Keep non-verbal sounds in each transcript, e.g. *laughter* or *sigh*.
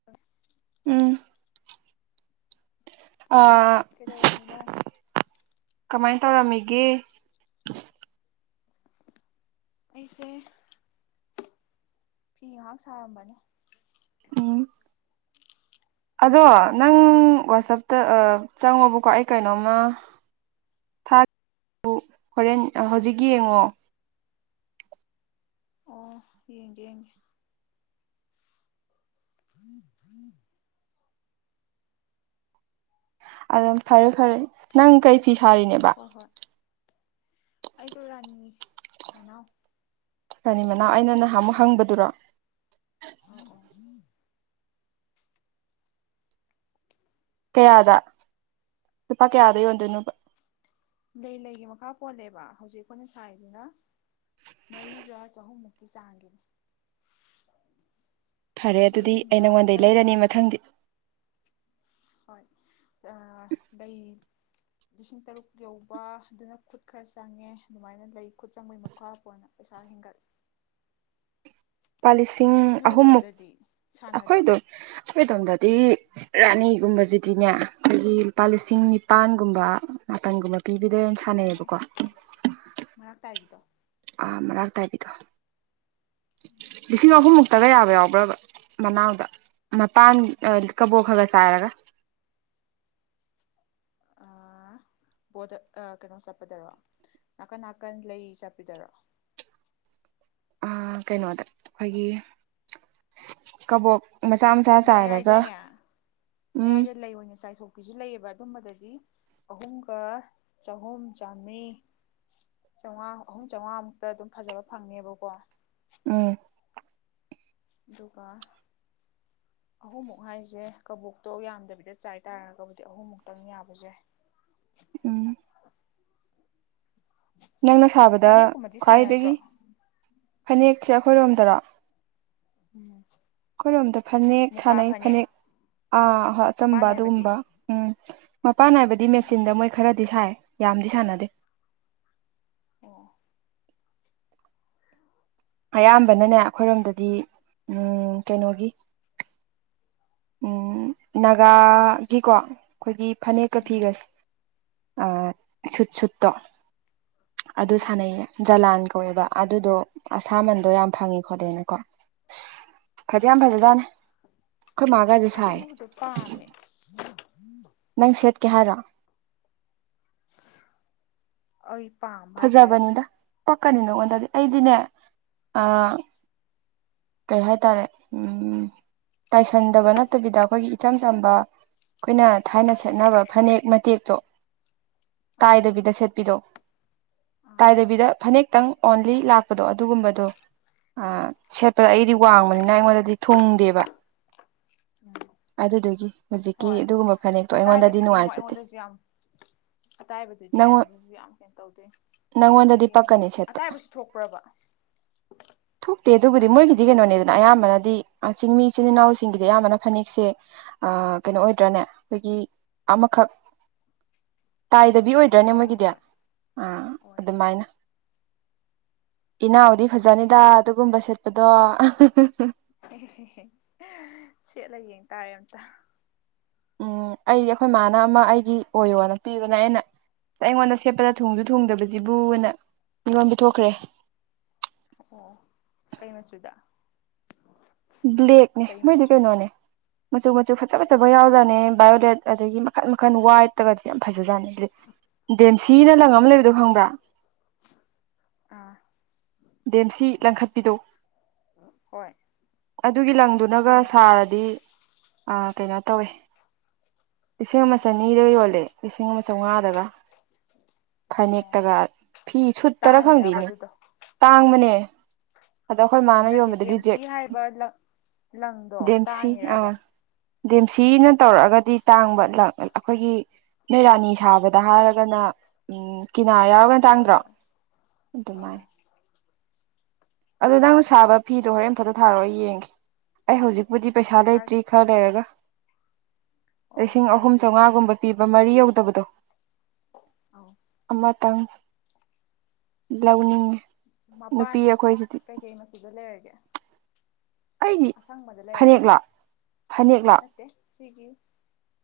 *unintelligible* ꯎꯝ *unintelligible* ꯀꯩꯗꯧꯔꯝꯃꯤꯅꯣ? ꯀꯃꯥꯏ ꯇꯧꯔꯝꯃꯤꯒꯦ ꯑꯩꯁꯦ ꯐꯤ ꯉꯍꯥꯛ ꯁꯥꯔꯝꯕꯅꯦ ꯎꯝ ꯑꯗꯣ ꯅꯪ ꯋꯥꯆꯞꯇ ꯑ ꯆꯪꯉꯣꯕꯀꯣ ꯑꯩ ꯀꯩꯅꯣꯝꯃ ꯊꯥ ꯍꯣꯔꯦꯟ ꯑ ꯍꯧꯖꯤꯛ ꯌꯦꯡꯉꯣ ꯑꯣ ꯌꯦꯡꯒꯦ ꯌꯦꯡꯒꯦ *inaudible* ꯑꯗꯨꯝ ꯐꯔꯦ ꯐꯔꯦ ꯅꯪ ꯀꯩ ꯐꯤ ꯁꯥꯔꯤꯅꯦꯕ ꯍꯣꯏ ꯍꯣꯏ *inaudible* ꯑꯩꯗꯣ ꯔꯥꯅꯤ ꯃꯅꯥꯎ ꯔꯥꯅꯤ ꯃꯅꯥꯎ ꯃꯔꯥꯛ ꯑꯩꯅ ꯅꯍꯥꯟꯃꯨꯛ ꯍꯪꯕꯗꯨꯔꯣ ꯑꯥꯎ ꯑꯥꯎ ꯀꯌꯥꯗ ꯂꯨꯄꯥ ꯀꯌꯥꯗ ꯌꯣꯟꯗꯣꯏꯅꯣꯕ ꯂꯩ ꯂꯩꯒꯤ ꯃꯈꯥ ꯄꯣꯜꯂꯦꯕ ꯍꯧꯖꯤꯛ ꯑꯩꯈꯣꯏꯅ ꯁꯥꯏꯔꯤꯁꯤꯅ ꯃꯔꯤꯒ ꯆꯥꯍꯨꯝꯃꯨꯛꯀꯤ ꯆꯥꯡꯒꯤꯅꯤ ꯐꯔꯦ ꯁꯤꯗꯩ ꯑꯗꯨꯗꯤ ꯑꯩ ꯍꯦꯟꯕ ꯅꯉꯣꯟꯗꯩ ꯇꯔꯨꯛ ꯂꯩꯔꯅꯤ ꯃꯊꯪꯗꯤ ꯍꯣꯏ ꯑꯥ ꯂꯩ ꯂꯤꯁꯤꯡ ꯇꯔꯨꯛ ꯌꯧꯕ ꯑꯗꯨꯅ ꯈꯨꯠ ꯈꯔ ꯆꯪꯉꯦ ꯑꯗꯨꯃꯥꯏꯅ ꯂꯩ ꯈꯨꯠ ꯆꯪꯕꯩ ꯃꯈꯥ ꯄꯣꯟꯅ ꯄꯩꯁꯥ ꯍꯦꯟꯒꯠꯂꯦ ꯂꯨꯄꯥ ꯂꯤꯁꯤꯡ ꯅꯣꯏ ꯑꯍꯨꯝꯃꯨꯛ ꯑꯗꯣꯝꯗꯗꯤ ꯁꯥꯟꯅꯗ꯭ꯔꯣ ꯑꯩꯈꯣꯏꯗꯣ ꯑꯩꯈꯣꯏꯗꯣꯝꯗꯗꯤ ꯔꯥꯅꯤꯒꯨꯝꯕꯁꯤꯗꯤꯅꯦ ꯑꯩꯈꯣꯏꯒꯤ ꯂꯨꯄꯥ ꯂꯤꯁꯤꯡ ꯅꯤꯄꯥꯟꯒꯨꯝꯕ ꯃꯥꯄꯟꯒꯨꯝꯕ ꯄꯤꯕꯤꯗꯣꯏ ꯑꯣ ꯁꯥꯟꯅꯩꯌꯦꯕꯀꯣ ꯃꯔꯥꯛ ꯇꯥꯥꯏꯕꯤꯗꯣ ꯑꯥ ꯃꯔꯥꯛ ꯇꯥꯏꯕꯤꯗꯣ ꯂꯤꯁꯤꯡ ꯑꯍꯨꯝꯃꯨꯛꯇꯒ ꯌꯥꯕ ꯌꯥꯎꯕ꯭ꯔꯕ ꯃꯅꯥꯎꯗ ꯃꯄꯥꯟ ꯑ ꯀꯕꯣꯛ ꯈꯒ ꯆꯥꯏꯔꯒ ꯑꯥ ꯕꯣꯗ ꯑ ꯀꯩꯅꯣ ꯆꯠꯄꯗꯔꯣ ꯅꯥꯀꯟ ꯅꯥꯀꯟ ꯂꯩ ꯆꯠꯄꯤꯗꯔꯣ ꯎꯝ ꯀꯩꯅꯣꯗ ꯑꯩꯈꯣꯏꯒꯤ ꯀꯕꯣꯛ ꯃꯆꯥ ꯃꯆꯥ ꯆꯥꯏꯔꯒ ꯃꯌꯥꯏꯗꯅꯦ ꯎꯝ ꯃꯌꯥꯏꯗ ꯂꯩ ꯑꯣꯏꯅ ꯆꯥꯏꯊꯣꯛ ꯄꯤꯁꯨ ꯂꯩꯌꯦꯕ ꯑꯗꯨꯝꯕꯗꯗꯤ ꯑꯍꯨꯝꯒ ꯆꯥꯍꯨꯝ ꯆꯥꯝꯃꯔꯤ ꯆꯥꯎꯉꯥ ꯑꯍꯨꯝ ꯆꯥꯎꯉꯥꯃꯨꯛꯇ ꯑꯗꯨꯝ ꯐꯖꯕ ꯐꯪꯉꯅꯦꯕꯀꯣ ꯎꯝ ꯑꯗꯨꯒ ꯑꯍꯨꯝꯃꯨꯛ ꯍꯥꯏꯁꯦ ꯀꯕꯣꯛꯇꯣ ꯌꯥꯝꯗꯕꯤꯗ ꯆꯥꯏ ꯇꯥꯔꯒꯕꯨꯗꯤ ꯑꯍꯨꯝꯃꯨꯛꯇꯪ ꯌꯥꯕꯁꯨ ꯌꯥꯏ ꯎꯝ ꯅꯪꯅ ꯁꯥꯕꯗ ꯐꯅꯦꯛꯀꯨꯝꯕꯗꯤ ꯁꯥꯟꯅꯗ꯭ꯔꯣ ꯈ꯭ꯋꯥꯏꯗꯒꯤ ꯐꯅꯦꯛꯁꯦ ꯑꯩꯈꯣꯏꯔꯣꯝꯗꯔꯣ ꯎꯝ ꯑꯩꯈꯣꯏꯔꯣꯝꯗ ꯐꯅꯦꯛ ꯁꯥꯟꯅꯩ ꯐꯅꯦꯛ ꯑꯥ ꯍꯣꯏ ꯃꯄꯥꯟ ꯑꯆꯝꯕ ꯅꯥꯏꯕꯗꯤ ꯑꯗꯨꯒꯨꯝꯕ ꯎꯝ ꯃꯄꯥꯟ ꯅꯥꯏꯕꯗꯤ ꯃꯦꯆꯤꯟꯗ ꯃꯣꯏ ꯈꯔꯗꯤ ꯁꯥꯏ ꯌꯥꯝꯗꯤ ꯁꯥꯟꯅꯗꯦ ꯑꯣ ꯑꯌꯥꯝꯕꯅꯅꯦ ꯑꯩꯈꯣꯏꯔꯣꯝꯗꯗꯤ ꯎꯝ ꯀꯩꯅꯣꯒꯤ ꯎꯝ ꯅꯥꯒꯥꯒꯤꯀꯣ ꯑꯩꯈꯣꯏꯒꯤ ꯐꯅꯦꯛꯀ ꯎꯝ ꯐꯤꯒꯁꯦ ꯑ ꯁꯨꯠ ꯁꯨꯠꯇꯣ ꯑꯗꯨ ꯑꯣ ꯁꯥꯟꯅꯩꯌꯦ ꯖꯂꯥꯟ ꯀꯧꯋꯦꯕ ꯑꯗꯨꯗꯣ ꯑꯁꯥꯃꯟꯗꯣ ꯌꯥꯝ ꯐꯪꯉꯤ ꯈꯣꯠꯂꯦꯅꯀꯣ ꯑꯁ ꯐꯗꯤ ꯌꯥꯝ ꯑꯩꯁ ꯐꯖꯖꯥꯅꯤ ꯑꯗꯨꯗꯣ ꯄꯥꯝꯃꯦ ꯅꯪ ꯁꯦꯠꯀꯦ ꯍꯥꯏꯔꯣ ꯑꯩ ꯄꯥꯝ ꯐꯖꯕꯅꯤꯗ ꯄꯛꯀꯅꯤ ꯅꯉꯣꯟꯗꯗꯤ ꯑꯩꯗꯤꯅꯦ ꯑ ꯀꯩ ꯍꯥꯏꯇꯥꯔꯦ ꯎ ꯇꯥꯏꯁꯟꯗꯕ ꯅꯠꯇꯕꯤꯗ ꯑꯩꯈꯣꯏꯒꯤ ꯏꯆꯝ ꯆꯝꯕ ꯑꯩꯈꯣꯏꯅ ꯊꯥꯏꯅ ꯁꯦꯠꯅꯕ ꯐꯅꯦꯛ ꯃꯇꯦꯛꯇꯣ ꯑꯥ ꯇꯥꯏꯗꯕꯤꯗ ꯁꯦꯠꯄꯤꯔꯣ ꯑꯥ ꯇꯥꯏꯗꯕꯤꯗ ꯐꯅꯦꯛꯇꯪ ꯑꯣꯟꯂꯤ ꯂꯥꯛꯄꯗꯣ ꯑꯗꯨꯒꯨꯝꯕꯗꯣ ꯑꯥ ꯁꯦꯞ ꯑꯩꯗꯤ ꯋꯥꯡꯕꯅꯤꯅ ꯑꯩꯉꯣꯟꯗꯗꯤ ꯊꯨꯡꯗꯦꯕ ꯎꯝ ꯑꯗꯨꯗꯨꯒꯤ ꯍꯧꯖꯤꯛꯀꯤ ꯍꯣꯏ ꯑꯗꯨꯒꯨꯝꯕ ꯐꯅꯦꯛꯇꯣ ꯑꯩꯉꯣꯟꯗꯗꯤ ꯑꯇꯥꯏꯕꯗꯨꯗꯤ ꯑꯃꯨꯛ ꯅꯨꯡꯉꯥꯏꯖꯗꯦ ꯑꯩꯉꯣꯟꯗꯁꯨ ꯌꯥꯝ ꯑꯇꯥꯏꯕꯗꯨꯗꯤ ꯅꯪꯉꯣꯟ ꯑꯩꯉꯣꯟꯗꯁꯨ ꯌꯥꯝ ꯀꯦꯟꯅ ꯇꯧꯗꯣꯏ ꯅꯪꯉꯣꯟꯗꯗꯤ ꯍꯥꯏꯗꯤ ꯑꯃꯨꯛ ꯄꯛꯀꯅꯤ ꯁꯦꯠꯄ ꯑꯇꯥꯏꯕꯁꯨ ꯊꯣꯛꯄ꯭ꯔꯕ ꯊꯣꯛꯇꯦ ꯑꯗꯨꯕꯨꯗꯤ ꯃꯣꯏꯒꯤꯗꯤ ꯇꯥꯏꯁꯟꯅꯕꯁꯨ ꯀꯩꯅꯣꯅꯦꯗꯅ ꯊꯣꯛꯄ꯭ꯔꯥ ꯑꯌꯥꯝꯕ ꯑꯌꯥꯝꯕꯅꯗꯤ ꯆꯤꯡꯃꯤꯆꯤꯟ ꯏꯅꯥꯎꯁꯤꯡꯒꯤꯗꯤ ꯑꯌꯥꯝꯕꯅ ꯐꯅꯦꯛꯁꯦ ꯀꯩꯅꯣ ꯑꯣꯏꯗ꯭ꯔꯥꯅꯦ ꯑꯩꯈꯣꯏꯒꯤ ꯑꯃꯈꯛ ꯇꯥꯏꯗꯕꯤ ꯑꯣ ꯑꯣꯏꯗ꯭ꯔꯅꯦ ꯍꯣꯏ ꯃꯣꯏꯒꯤꯗꯤ ꯍꯣꯏ ꯑꯥ ꯍꯣꯏ ꯑꯣꯏ ꯑꯗꯨꯃꯥꯏꯅ ꯏꯅꯥꯎꯗꯤ ꯐꯖꯅꯤꯗ ꯑꯗꯨꯒꯨꯝꯕ ꯁꯦꯠꯄꯗꯣ ꯑꯦ ꯑꯦ ꯁꯦꯠꯂ ꯌꯦꯡ ꯇꯥꯔꯦ ꯑꯝꯇ ꯎꯝ ꯑꯩꯗꯤ ꯑꯩꯈꯣꯏ ꯏꯃꯅ ꯑꯃ ꯑꯩꯒꯤ ꯑꯣꯏꯌꯣꯅ ꯄꯤꯕꯅꯦ ꯑꯩꯅ ꯑꯩꯉꯣꯟꯗ ꯁꯦꯠꯄꯗ ꯊꯣꯡꯁꯨ ꯊꯣꯡꯗꯕꯁꯤꯕꯨ ꯃꯤꯉꯣꯟ ꯄꯊꯣꯛꯈ꯭ꯔꯦ ꯑꯣ ꯀꯩꯅꯣ ꯁꯗ ꯕ꯭ꯂꯦꯛꯅꯦ ꯃꯣꯏꯗꯤ ꯀꯩꯅꯣꯅꯦ ꯃꯆꯨ ꯃꯆꯨ ꯐꯖ ꯐꯖꯕ ꯌꯥꯎꯗꯅꯦ ꯕꯥꯏꯑꯣꯗꯦꯠ ꯑꯗꯒꯤ ꯃꯈꯟ ꯃꯈꯟ ꯋꯥꯏꯗꯠꯇꯒꯗꯤ ꯌꯥꯝ ꯐꯖꯥꯠꯅꯤ ꯗꯦꯝꯁꯤꯅ ꯂꯪ ꯑꯃ ꯂꯩꯕꯗꯣ ꯈꯥꯡꯕ꯭ꯔꯥ ꯑꯥ ꯗꯦꯝꯁꯤ ꯂꯪꯈꯠꯄꯤꯗꯨꯣ ꯍꯣꯏ ꯑꯗꯨꯒꯤ ꯂꯪꯗꯨꯅꯒ ꯈꯪꯉꯦ ꯈꯪꯉꯦ ꯁꯥꯔꯗꯤ ꯑꯥ ꯀꯩꯅꯣ ꯇꯧꯋꯦ ꯂꯤꯁꯤꯡ ꯑꯃ ꯆꯅꯤꯗ ꯌꯣꯜꯂꯦ ꯂꯤꯁꯤꯡ ꯑꯃ ꯆꯥꯝꯃꯉꯥꯗꯒ ꯑꯣ ꯐꯅꯦꯛꯇꯒ ꯐꯤ ꯁꯨꯠ ꯇꯔꯥ ꯇꯥꯡꯉꯤꯔꯕ ꯈꯪꯗꯦꯅꯦ ꯑꯗꯨꯗꯣ ꯇꯥꯡꯕꯅꯦ ꯑꯗꯣ ꯑꯩꯈꯣꯏ ꯃꯥꯅ ꯅꯠꯇꯦ ꯌꯣꯟꯕꯗ ꯔꯤꯖꯦꯛ ꯗꯦꯝꯁꯤ ꯍꯥꯏꯕ ꯂꯪ ꯂꯪꯗꯣ ꯗꯦꯝꯁꯤ ꯑꯥ ꯇꯥꯡꯉꯤꯔꯕ ꯗꯦꯝꯁꯤꯅ ꯇꯧꯔꯛꯑꯒꯗꯤ ꯇꯥꯡꯕ *unintelligible* ꯑꯩꯈꯣꯏꯒꯤ ꯅꯣꯏꯔꯥꯅꯤ ꯁꯥꯕꯗ ꯍꯥꯏꯔꯒꯅ ꯎꯝ ꯀꯤꯅꯥꯔ ꯌꯥꯎꯔꯒ ꯍꯣꯏ ꯇꯥꯡꯗ꯭ꯔꯣ ꯍꯣꯏ ꯑꯧ ꯑꯗꯨꯃꯥꯏꯅ ꯑꯗꯨꯗꯣ ꯅꯪꯅ ꯁꯥꯕ ꯐꯤꯗꯣ ꯍꯣꯔꯦꯟꯝꯐꯇ ꯊꯥꯔꯛ ꯌꯦꯡꯒꯦ ꯑꯩ ꯍꯧꯖꯤꯛꯄꯨꯗꯤ ꯄꯩꯁꯥ ꯊꯥꯔꯛ ꯂꯩꯇ꯭ꯔꯤ ꯈꯔ ꯂꯩꯔꯒ ꯍꯣꯏ ꯍꯣꯏ ꯂꯤꯁꯤꯡ ꯑꯍꯨꯝ ꯊꯥꯔꯛꯀꯦ ꯆꯥꯝꯃꯉꯥꯒꯨꯝꯕ ꯄꯤꯕ ꯃꯔꯤ ꯌꯧꯗꯕꯗꯣ ꯑꯥꯎ ꯑꯃꯇꯪ ꯂꯧꯅꯤꯡꯉꯤ ꯃꯄꯥꯟ ꯀꯩꯀꯩ ꯃꯆꯨꯗ ꯂꯩꯔꯒꯦ ꯑꯩꯗꯤ ꯑꯁꯪꯕꯗ ꯐꯅꯦꯛ ꯂꯩꯔꯕꯣ ꯂꯥ ꯐꯅꯦꯛ *unintelligible* ꯁꯤꯒꯤ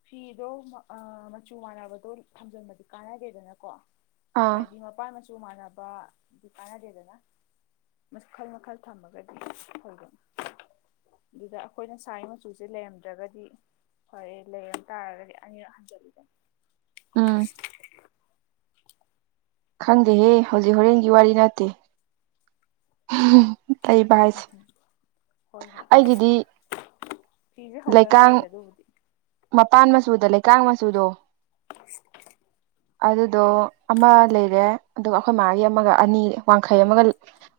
ꯐꯤꯗꯣ ꯃꯆꯨ ꯃꯥꯟꯅꯕꯗꯣ ꯊꯝꯖꯤꯟꯕꯗꯤ ꯀꯥꯟꯅꯗꯦꯗꯅꯀꯣ ꯑꯥ ꯍꯥꯏꯗꯤ ꯃꯄꯥꯟ ꯃꯆꯨ ꯃꯥꯟꯅꯕꯗꯤ ꯀꯥꯟꯅꯗꯦꯗꯅ ꯃꯈꯜ ꯃꯈꯜ ꯊꯝꯃꯒꯗꯤ *unintelligible* ꯑꯗꯨꯗ ꯑꯩꯈꯣꯏꯅ ꯁꯥꯏ ꯃꯆꯨꯁꯦ ꯂꯩꯔꯝ ꯗ꯭ꯔꯒꯗꯤ ꯐꯔꯦ ꯂꯩꯔꯝ ꯇꯥꯔꯒꯗꯤ ꯑꯅꯤꯔꯛ ꯍꯟꯖꯜꯂꯤꯗꯅ ꯎꯝ *inaudible* ꯈꯪꯗꯦꯍꯦ ꯍꯧꯖꯤꯛ ꯍꯣꯔꯦꯟꯒꯤ ꯋꯥꯔꯤ ꯅꯠꯇꯦ ꯇꯩꯕ ꯍꯥꯏꯖꯦ ꯎꯝ ꯍꯣꯏ ꯍꯣꯏ ꯐꯤꯖꯦ ꯍꯧꯗ ꯂꯩꯀꯥꯡ ꯉꯥꯏꯔꯤꯗ ꯑꯗꯨꯕꯨꯗꯤ ꯃꯄꯥꯟ ꯃꯆꯨꯗ ꯂꯩꯀꯥꯡ ꯃꯆꯨꯗꯣ ꯑꯗꯨꯗꯣ ꯑꯥ ꯑꯃ ꯂꯩꯔꯦ ꯑꯗꯨꯒ ꯑꯈꯣꯏ ꯃꯥꯒꯤ ꯑꯃꯒ ꯑꯅꯤ ꯋꯥꯡꯈꯩ ꯑꯃꯒ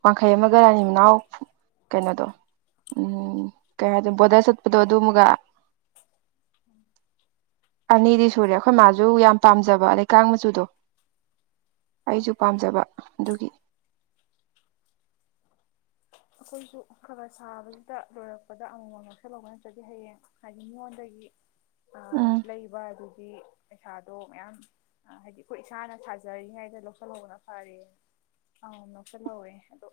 ꯋꯥꯡꯈꯩ ꯑꯃꯒ ꯗꯨꯒ ꯔꯥꯅꯤ ꯃꯅꯥꯎ ꯀꯩꯅꯣꯗꯣ ꯎꯝ ꯀꯩ ꯍꯥꯏꯗꯣꯏꯅꯣ ꯕꯣꯔꯗꯔ ꯆꯠꯄꯗꯣ ꯑꯗꯨ ꯃꯒ *inaudible* ꯑꯅꯤꯗꯤ ꯁꯨꯔꯦ ꯑꯩꯈꯣꯏ ꯃꯥꯖꯨ ꯌꯥꯝ ꯄꯥꯝꯖꯕ ꯂꯩꯀꯥꯡ ꯃꯆꯨꯗꯣ ꯍꯣꯏ ꯑꯩꯖꯨ ꯄꯥꯝꯖꯕ ꯑꯗꯨꯒꯤ ꯑꯈꯣꯏꯁꯨ ꯈꯔ ꯈꯔ ꯁꯥꯕꯁꯤꯗ ꯂꯣꯏꯔꯛꯄꯗ ꯑꯃꯃꯝ ꯂꯧꯁꯜ ꯂꯧꯕ ꯅꯠꯇ꯭ꯔꯗꯤ ꯍꯌꯦꯡ ꯍꯥꯏꯗꯤ ꯃꯤꯉꯣꯟꯗꯒꯤ ꯑꯃꯨꯛ ꯎꯝ ꯂꯩꯕ ꯗꯨꯗꯤ ꯄꯩꯁꯥꯗꯣ ꯃꯌꯥꯝ ꯍꯥꯏꯗꯤ ꯑꯩꯈꯣꯏ ꯏꯁꯥꯅ ꯁꯥꯖꯔꯤꯉꯩꯗ ꯂꯧꯁꯜꯍꯧꯕꯅ ꯐꯔꯦ ꯑꯃꯃꯝ ꯂꯧꯁꯟꯍꯧꯋꯦ ꯑꯗꯣ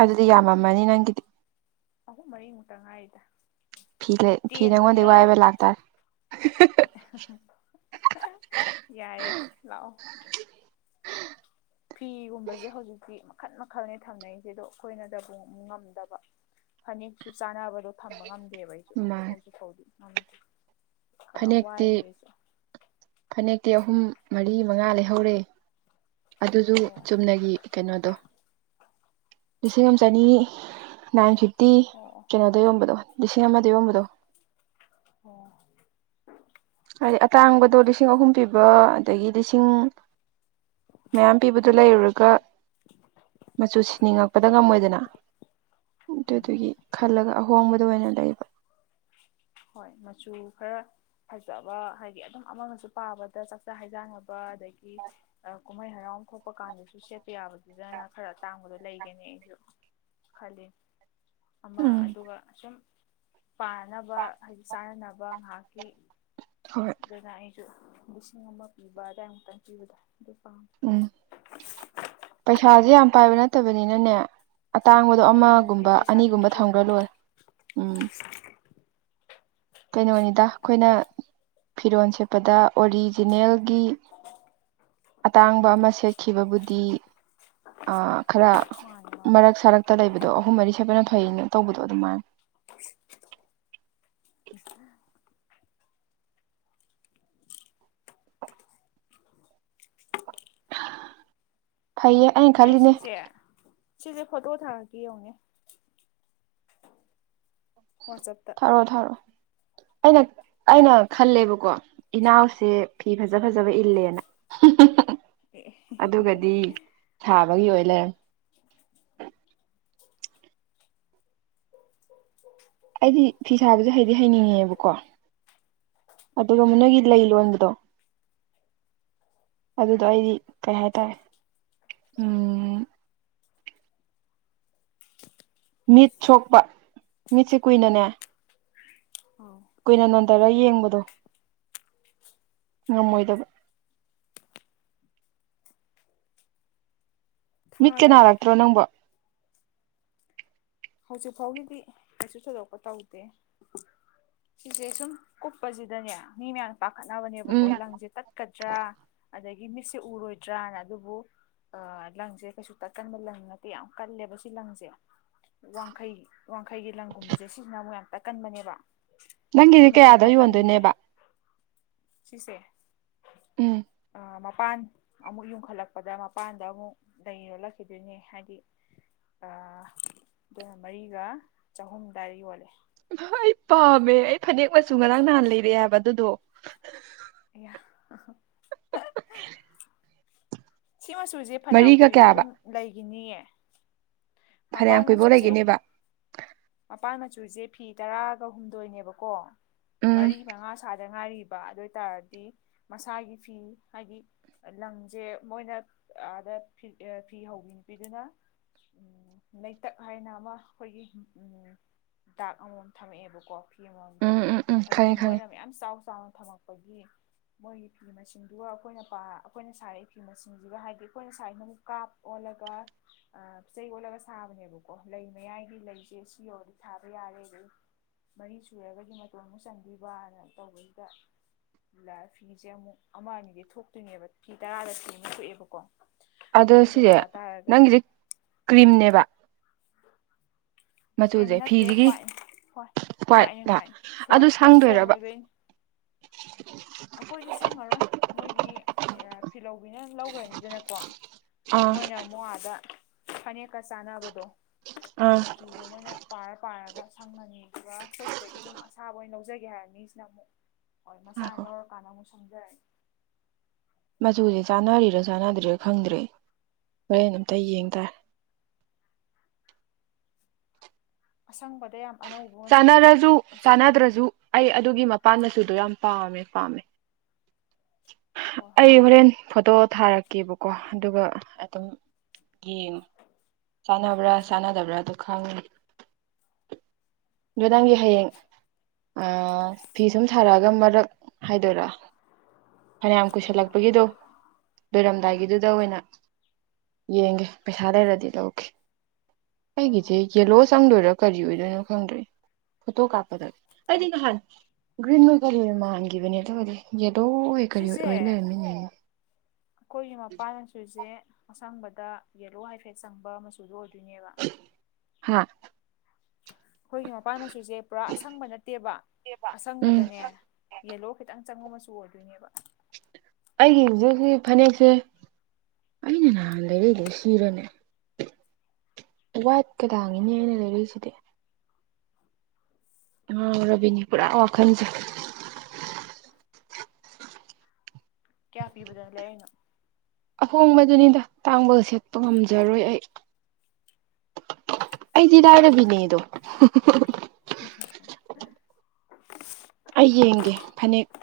ꯑꯗꯨꯗꯤ ꯑꯍꯨꯝ ꯌꯥꯝꯃꯝꯃꯅꯤ ꯅꯪꯒꯤꯗꯤ ꯑꯍꯨꯝ ꯃꯔꯤꯃꯨꯛꯇ ꯉꯥꯏꯔꯤꯗ ꯐꯤ ꯂꯩ ꯐꯤ ꯇꯦꯟꯕ ꯅꯥꯉꯣꯟꯗꯩꯩ ꯌꯥꯎ ꯋꯥꯏꯕ ꯂꯥꯛꯇꯥꯔꯦ ꯌꯥꯏꯌꯦ ꯂꯥꯛꯑꯣ ꯐꯤꯒꯨꯝꯕꯖꯦ ꯍꯧꯖꯤꯛꯇꯤ ꯃꯈꯜ ꯃꯈꯜꯅꯦ ꯊꯝꯅꯩꯖꯦ ꯑꯗꯣ ꯑꯩꯈꯣꯏꯅꯗꯕꯨ ꯃꯨ ꯉꯝꯗꯕ ꯐꯅꯦꯛꯁꯨ ꯆꯥꯅꯕꯗꯣ ꯊꯝꯕ ꯉꯝꯗꯦꯕ ꯑꯩꯖꯨ ꯃꯥꯅꯦ ꯍꯧꯖꯤꯛ ꯐꯥꯎꯗꯤ ꯉꯝꯗ꯭ꯔꯤ ꯐꯅꯦꯛꯇꯤ ꯐꯅꯦꯛꯇꯤ ꯑꯍꯨꯝ ꯃꯔꯤ ꯃꯉꯥ ꯂꯩꯍꯧꯔꯦ ꯑꯗꯨꯖꯨ ꯑꯣ ꯆꯨꯝꯅꯒꯤ ꯀꯩꯅꯣꯗꯣ ꯂꯤꯁꯤꯡ ꯑꯝ ꯆꯅꯤ ꯅꯥꯏꯟ ꯐꯤꯐꯇꯤ ꯑꯣ ꯑꯣ ꯀꯩꯅꯣ ꯗ ꯌꯣꯟꯕꯗꯣ ꯂꯤꯁꯤꯡ ꯑꯃꯗ ꯌꯣꯟꯕꯗꯣ ꯑꯣ ꯍꯥꯏꯗꯤ ꯑꯇꯥꯡꯕꯗꯣ ꯂꯤꯁꯤꯡ ꯑꯍꯨꯝ ꯄꯤꯕ ꯑꯗꯒꯤ ꯂꯤꯁꯤꯡ ꯃꯌꯥꯝ ꯄꯤꯕ ꯑꯗꯨ ꯂꯩꯔꯨꯔꯒ ꯃꯆꯨ ꯁꯤꯅꯤꯡꯉꯛꯄꯗ ꯉꯝꯃꯣꯏꯗꯅ ꯎꯝ ꯑꯗꯨꯗꯨꯒꯤ ꯈꯜꯂꯒ ꯑꯍꯣꯡꯕꯗꯣ ꯑꯣꯏꯅ ꯂꯩꯕ ꯍꯣꯏ ꯃꯆꯨ ꯈꯔ ꯐꯖꯕ ꯍꯥꯏꯗꯤ ꯑꯗꯨꯝ ꯑꯃꯒꯖꯨ ꯄꯥꯕꯗ ꯆꯥꯛꯆꯥ ꯍꯩꯖꯥꯟꯅꯕ ꯑꯗꯒꯤ ꯀꯨꯝꯍꯩ ꯍꯔꯥꯎ ꯊꯣꯛꯄ ꯀꯥꯟꯗꯁꯨ ꯁꯦꯠꯄ ꯌꯥꯕꯗꯨꯗꯅ ꯈꯔ ꯑꯇꯥꯡꯕꯗꯣ ꯂꯩꯒꯦꯅ ꯑꯩꯖꯨ ꯈꯜꯂꯤꯅꯤ ꯑꯃ ꯎꯝ ꯑꯗꯨꯒ ꯁꯨꯝ ꯄꯥꯅꯕ ꯍꯥꯏꯗꯤ ꯆꯥꯅꯅꯕ ꯉꯥꯏꯍꯥꯛꯀꯤ ꯍꯣꯏ ꯑꯗꯨꯅ ꯑꯩꯖꯨ ꯂꯤꯁꯤꯡ ꯑꯃ ꯄꯤꯕ ꯑꯗꯥꯏ ꯃꯨꯛꯇꯪ ꯄꯤꯕꯗꯣ ꯑꯗꯨ ꯄꯥꯝꯃꯦ ꯎꯝ ꯄꯩꯁꯥꯖꯦ ꯌꯥꯝ ꯄꯥꯏꯕ ꯍꯧꯖꯤꯛ ꯅꯠꯇꯕꯅꯤꯅꯅꯦ ꯑꯇꯥꯡꯕꯗꯣ ꯃꯥꯅꯦ ꯍꯧꯖꯤꯛꯇꯤ ꯑꯃꯒꯨꯝꯕ ꯄꯩꯁꯥ ꯑꯅꯤꯒꯨꯝꯕ ꯊꯝꯒ꯭ꯔꯥ ꯊꯣꯛꯇ꯭ꯔꯤꯕꯅꯤꯅ ꯂꯣꯏꯔꯦ ꯎꯝ ꯀꯩꯅꯣꯅꯤꯗ ꯑꯩꯈꯣꯏꯅ ꯐꯤꯔꯣꯜ ꯁꯦꯠꯄꯗ ꯑꯣꯔꯤꯖꯤꯅꯦꯜꯒꯤ ꯑꯇꯥꯡꯕ ꯑꯃ ꯁꯦꯠꯈꯤꯕꯕꯨꯗꯤ ꯑꯥ ꯈꯔ ꯃꯥꯅꯦ ꯃꯥꯅꯦ ꯃꯔꯛ ꯁꯥꯔꯛꯇ ꯂꯩꯕꯗꯣ ꯑꯍꯨꯝ ꯃꯔꯤ ꯁꯦꯠꯄꯅ ꯐꯩꯌꯦꯅ ꯇꯧꯕꯗꯣ ꯑꯗꯨꯃꯥꯏꯅ *inaudible* ꯐꯩꯌꯦ ꯑꯩꯅ ꯑꯩ ꯈꯜꯂꯤꯅꯦ ꯁꯤꯁꯦ ꯁꯤꯁꯦ ꯐꯣꯇꯣ ꯊꯥꯔꯀꯦ ꯌꯥꯡꯑꯣ ꯅꯤ ꯋꯥꯆꯞꯇ ꯊꯔꯣ ꯊꯔꯣ ꯑꯩꯅ ꯑꯩꯅ ꯈꯜꯂꯦꯕꯀꯣ ꯏꯅꯥꯎꯁꯦ ꯐꯤ ꯐꯖ ꯎꯝ ꯐꯖꯕ ꯏꯜꯂꯦꯅ *unintelligible* ꯑꯦ ꯑꯦ ꯑꯗꯨꯒꯗꯤ ꯁꯥꯕꯒꯤ ꯑꯣꯏ ꯂꯩꯔꯝꯃꯦ *unintelligible* ꯑꯩꯗꯤ ꯐꯤ ꯁꯥꯕꯁꯦ ꯍꯥꯏꯗꯤ ꯍꯩꯅꯤꯡꯉꯦꯕꯀꯣ ꯑꯗꯨꯒ ꯅꯣꯏꯒꯤ ꯂꯩ ꯂꯣꯟꯕꯗꯣ ꯑꯗꯨꯗꯣ ꯑꯩꯗꯤ ꯀꯩ ꯍꯥꯏꯇꯥꯔꯦ ꯎꯝ ꯃꯤꯠ ꯁꯣꯛꯄ ꯃꯤꯠꯁꯦ ꯀꯨꯏꯅꯅꯦ ꯑꯧ ꯀꯨꯏꯅ ꯅꯣꯟꯊꯔ ꯌꯦꯡꯕꯗꯣ ꯉꯝꯃꯣꯏꯗꯕ ꯃꯤꯠꯀꯥ ꯊꯥꯔꯕꯅꯦ ꯅꯥꯔꯛꯇ꯭ꯔꯣ ꯅꯪꯕꯣ ꯍꯧꯖꯤꯛ ꯐꯥꯎꯒꯤꯗꯤ ꯀꯩꯁꯨ ꯊꯣꯏꯗꯣꯛꯄ ꯇꯧꯗꯦ ꯁꯤꯁꯦ ꯁꯨꯝ ꯀꯨꯞꯄꯁꯤꯗꯅꯦ ꯃꯤ ꯃꯌꯥꯝ ꯄꯥꯈꯠꯅꯕꯅꯦꯕꯀꯣ ꯎꯝ ꯂꯪꯁꯦ ꯇꯠ ꯀꯗ꯭ꯔꯥ ꯑꯗꯒꯤ ꯃꯤꯠꯁꯦ ꯎꯔꯣꯏꯗ꯭ꯔꯥꯅ ꯑꯗꯨꯕꯨ ꯑꯥ ꯂꯪꯁꯦ ꯀꯩꯁꯨ ꯇꯠꯀꯟꯕ ꯂꯪ ꯅꯠꯇꯦ ꯌꯥꯝ ꯀꯜꯂꯦꯕ ꯁꯤ ꯂꯪꯁꯦ ꯋꯥꯡꯈꯩ ꯋꯥꯡꯈꯩꯒꯤ ꯂꯪꯒꯨꯝꯕꯁꯦ ꯁꯤꯁꯤꯅ ꯑꯃꯨꯛ ꯌꯥꯝ ꯇꯥꯠꯀꯟꯕꯅꯦꯕ ꯅꯪꯒꯤꯗꯤ ꯁꯨꯝꯕꯁꯤꯅ ꯀꯌꯥꯗ ꯇꯥꯠꯀꯟꯗ꯭ꯔꯦ ꯌꯣꯟꯗꯣꯏꯅꯦꯕ ꯁꯤꯁꯦ ꯎꯝ ꯑꯥ ꯃꯄꯟ ꯑꯃꯨꯛ ꯌꯨꯡꯈꯠꯂꯛꯄꯗ ꯃꯄꯥꯟꯗ ꯑꯃꯨꯛ ꯂꯩ ꯂꯣꯡꯂꯛꯈꯤꯗꯣꯏꯅꯦ ꯍꯥꯏꯗꯤ ꯑꯥ ꯑꯗꯨꯅ ꯃꯔꯤꯒ ꯆꯍꯨꯝ ꯑꯗꯨꯋꯥꯏ ꯌꯣꯜꯂꯦ ꯏꯃꯥ ꯑꯩ ꯄꯥꯝꯃꯦ ꯑꯩ ꯐꯅꯦꯛ ꯃꯆꯨ ꯉꯔꯥꯡ ꯅꯍꯥꯟ ꯂꯩꯔꯛꯑꯦ ꯍꯥꯏꯕ ꯑꯗꯨꯗꯣ ꯑꯌꯥ *unintelligible* ꯁꯤ ꯃꯆꯨꯁꯦ ꯐꯅꯌꯥꯝ ꯃꯔꯤꯒ ꯀꯨꯏꯕꯧ ꯀꯌꯥꯕ ꯑꯗꯨꯝ ꯂꯩꯒꯤꯅꯤꯌꯦ ꯐꯅꯌꯥꯝ ꯃꯄꯥꯟ ꯀꯨꯏꯕꯧ ꯃꯆꯨꯖꯦ ꯂꯩꯒꯤꯅꯦꯕ ꯃꯄꯥꯟ ꯃꯆꯨꯁꯦ ꯐꯤ ꯇꯔꯥꯒ ꯍꯨꯝꯗꯣꯏꯅꯦꯕꯀꯣ ꯎꯝ ꯃꯔꯤ ꯃꯉꯥ ꯁꯔ ꯗ ꯉꯥꯏꯔꯤꯕ ꯑꯗꯨ ꯑꯣꯏꯇꯥꯔꯗꯤ ꯃꯁꯥꯒꯤ ꯐꯤ ꯍꯥꯏꯗꯤ ꯂꯪꯁꯦ ꯃꯣꯏꯅ ꯑꯥꯗ ꯐ ꯐꯤ ꯍꯧꯕꯤ ꯅꯨꯄꯤꯗꯨꯅ ꯎꯝ ꯂꯩꯇꯛ ꯍꯥꯏꯅ ꯑꯃ ꯑꯩꯈꯣꯏꯒꯤ ꯎꯝ ꯗꯥꯛ ꯑꯃꯃꯝ ꯊꯝꯃꯛꯑꯦꯕꯀꯣ ꯐꯤ ꯑꯃꯃꯝꯒꯤ ꯎꯝ ꯎꯝ ꯎꯝ ꯑꯗꯨꯗꯣ ꯈꯪꯉꯦ ꯈꯪꯉꯦ ꯃꯣꯏꯅ ꯃꯌꯥꯝ ꯆꯥꯎ ꯆꯥꯎꯅ ꯊꯝꯃꯛ ꯄꯒꯤ ꯃꯣꯏꯒꯤ ꯐꯤ ꯃꯁꯤꯡꯗꯨꯒ ꯑꯩꯈꯣꯏꯅ ꯄꯥ ꯑꯩꯈꯣꯏꯅ ꯁꯥꯔ ꯐꯤ ꯃꯁꯤꯡꯁꯤꯒ ꯍꯥꯏꯗꯤ ꯑꯩꯈꯣꯏꯅ ꯁꯥꯏꯅ ꯑꯃꯨꯛ ꯀꯥꯞ ꯑꯣꯜꯂꯒ ꯑꯥ ꯆꯩ ꯑꯣꯠꯂꯒ ꯁꯥꯕꯅꯦꯕꯀꯣ ꯂꯩ ꯃꯌꯥꯏꯒꯤ ꯂꯩꯁꯦ ꯁꯤ ꯌꯧꯔꯗꯤ ꯁꯥꯕ ꯌꯥꯔꯦ ꯑ ꯃꯔꯤ ꯁꯨꯔꯒꯗꯤ ꯃꯇꯣꯟ ꯑꯃꯨꯛ ꯆꯪꯕꯤꯕꯅ ꯇꯧꯕꯁꯤꯗ ꯂ ꯐꯤꯁꯦ ꯑꯃꯨꯛ ꯑꯃ ꯑꯅꯤꯗꯤ ꯊꯣꯛꯇꯣꯏꯅꯦꯕ ꯐꯤ ꯇꯔꯥꯗ ꯐꯤ ꯑꯃ ꯊꯣꯛꯑꯦꯕꯀꯣ ꯑꯗꯣ ꯑꯗꯨꯗꯣ ꯁꯤꯁꯦ ꯄꯥ ꯇꯥꯔꯒꯗꯤ ꯅꯪꯒꯤꯁꯦ ꯀ꯭ꯔꯤꯝꯅꯦꯕ *unintelligible* ꯀ꯭ꯔꯤꯝ ꯃꯆꯨꯁꯦ ꯅꯠꯇꯦ ꯐꯤꯁꯤꯒꯤ ꯍ꯭ꯋꯥꯏꯠꯅꯤ ꯍ꯭ꯋꯥꯏ ꯍ꯭ꯋꯥꯏꯠꯅꯤ ꯋꯥ‍꯭ꯌꯏꯂ ꯍ꯭ꯋꯥꯏꯠꯅꯤ ꯑꯗꯨ ꯐꯣꯟ ꯐꯣꯟ ꯁꯪꯗꯣꯏꯔꯕ ꯑꯣꯏꯕꯩꯅꯤ *unintelligible* ꯑꯩꯈꯣꯏꯗꯤ ꯁꯪꯉꯔꯣꯏ ꯃꯣꯏꯒꯤ ꯑ ꯐꯤꯂꯧꯕꯤꯅ ꯂꯧꯈ꯭ꯔꯅꯤꯗꯅꯀꯣ ꯑꯥ ꯃꯣꯏꯅ ꯑꯥꯃꯨꯛ ꯑꯗꯥ ꯐꯅꯦꯛꯀ ꯆꯥꯅꯕꯗꯣ ꯑꯥ ꯃꯆꯨ ꯑꯗꯨ ꯃꯣꯏꯅ ꯄꯥꯔ ꯄꯥꯔꯒ ꯁꯪꯉꯅꯤ ꯑꯗꯨꯒ ꯈꯣꯏꯁꯤꯗꯒꯤ ꯑꯗꯨꯝ ꯑꯁꯥꯕ ꯑꯣꯏꯅ ꯂꯧꯖꯒꯦ ꯍꯥꯏ ꯃꯤꯁꯤꯅ ꯑꯃꯨꯛ *inaudible* ꯍꯣꯏ ꯃꯁꯥꯅ ꯉꯥꯏꯈꯣ ꯂꯧꯔꯀꯥꯟꯗ ꯑꯃꯨꯛ ꯁꯪꯖꯔꯅꯤ ꯃꯆꯨꯁꯦ ꯆꯥꯟꯅꯔꯤꯔꯥ ꯆꯥꯟꯅꯗ꯭ꯔꯤꯔ ꯈꯪꯗ꯭ꯔꯦ ꯍꯣꯔꯦꯟ ꯑꯝꯇ ꯌꯦꯡ ꯇꯥꯔꯦ ꯑꯁꯪꯕꯗ ꯌꯥꯝ ꯑꯅꯧꯕ ꯃꯆꯨꯗꯨꯅꯤ ꯆꯥꯟꯅꯔꯁꯨ ꯃꯆꯧꯗꯨꯅꯤ ꯆꯥꯟꯅꯗ꯭ꯔꯁꯨ ꯑꯩ ꯑꯗꯨꯒꯤ ꯃꯄꯥꯟ ꯃꯆꯨꯗꯣ ꯌꯥꯝ ꯄꯥꯝꯃꯦ ꯄꯥꯝꯃꯦ ꯍꯣꯏ ꯍꯣꯏ ꯑꯩ ꯍꯣꯔꯦꯟ ꯐꯣꯇꯣ ꯊꯥꯔꯛ ꯀꯦꯕꯀꯣ ꯑꯗꯨꯒ ꯑꯗꯨꯝ ꯌꯦꯡꯉꯣ ꯆꯥꯟꯅꯕ꯭ꯔꯥ ꯎꯝ ꯆꯥꯟꯅꯗꯕ꯭ꯔꯥꯗꯣ ꯈꯪꯅꯤ ꯑꯗꯣ ꯍꯣꯏ ꯅꯪꯒꯤ ꯎꯝ ꯍꯌꯦꯡ ꯑ ꯐꯤ ꯁꯨꯝ ꯁꯥꯔꯛꯑꯒ ꯃꯔꯛ ꯍꯥꯏꯗꯣꯏꯔ ꯐꯅꯌꯥꯝ ꯀꯨꯏꯁꯜꯂꯛꯄꯒꯤꯗꯣ ꯑꯥ ꯂꯣꯏꯔꯝꯗꯥꯏꯒꯤꯗꯨꯗ ꯑꯣꯏꯅ ꯌꯦꯡꯒꯦ ꯄꯩꯁꯥ ꯂꯩꯔꯗꯤ ꯂꯧꯒꯦ ꯍꯣꯏ ꯑꯩꯒꯤꯖꯦ ꯍꯣꯏ ꯍꯣꯏ ꯌꯦꯂꯣ ꯆꯪꯗꯣꯏꯔ ꯀꯔꯤ ꯑꯣꯏꯗꯣꯏꯅꯣ ꯈꯪꯗ꯭ꯔꯦ ꯐꯣꯇꯣ ꯀꯥꯞꯄꯗ ꯑꯩꯗꯤ ꯅꯍꯥꯟ ꯒ꯭ꯔꯤꯟ *unintelligible* ꯃꯥꯟꯈꯤꯕꯅꯦꯕ ꯑꯗꯨꯒꯗꯤ ꯌꯦꯂꯣ ꯑꯣꯏ ꯀꯔꯤ ꯑꯣꯏ ꯁꯤꯁꯦ ꯑꯣꯏ ꯂꯩꯔꯝꯃꯤꯅꯦ ꯑꯩꯈꯣꯏꯒꯤ ꯃꯄꯥꯥꯟ ꯃꯆꯨꯁꯦ ꯑꯁꯪꯕꯗ ꯌꯦꯂꯣ ꯍꯥꯏꯐꯦꯠ ꯆꯪꯕ ꯃꯆꯨꯗꯣ ꯑꯣꯏꯗꯣꯏꯅꯦꯕ ꯍꯥ ꯈꯣꯏꯒꯤ ꯃꯄꯥꯟ ꯃꯆꯨꯁꯦ ꯄꯨꯔꯥ ꯑꯁꯪꯕ ꯅꯠꯇꯦꯕ ꯎꯝ ꯑꯁꯪꯕꯗꯅꯦ ꯌꯦꯂꯣ ꯈꯤꯇꯪ ꯆꯪꯕ ꯃꯆꯨ ꯑꯣꯏꯗꯣꯏꯅꯦꯕ ꯑꯩꯒꯤ ꯍꯧꯖꯤꯛ ꯍꯧꯖꯤꯛ ꯐꯅꯦꯛꯁꯦ ꯑꯩꯅ ꯅꯍꯥꯟ ꯂꯩꯔꯛꯏꯗꯨ ꯁꯤꯔꯅꯦ ꯋꯥ꯭ꯌꯠꯀ ꯂꯥꯡꯉꯦꯅꯦ ꯑꯩꯅ ꯂꯩꯔꯛꯏꯁꯤꯗꯤ ꯉꯥꯎꯔꯕꯤꯅꯤ ꯄꯨꯔꯥ ꯋꯥꯈꯟꯁꯦ ꯀꯌꯥ ꯄꯤꯕꯗꯅ ꯂꯩꯔꯛꯏꯅꯣ ꯑꯍꯣꯡꯕꯗꯨꯅꯤꯗ ꯇꯥꯡꯕꯒ ꯁꯦꯠꯄ ꯉꯝꯖꯔꯣꯏ ꯑꯩ ꯑꯩꯗꯤ ꯂꯥꯏꯔꯕꯤꯅꯦꯗꯣ *unintelligible* ꯑꯩ ꯌꯦꯡꯒꯦ ꯐꯅꯦꯛꯇꯣ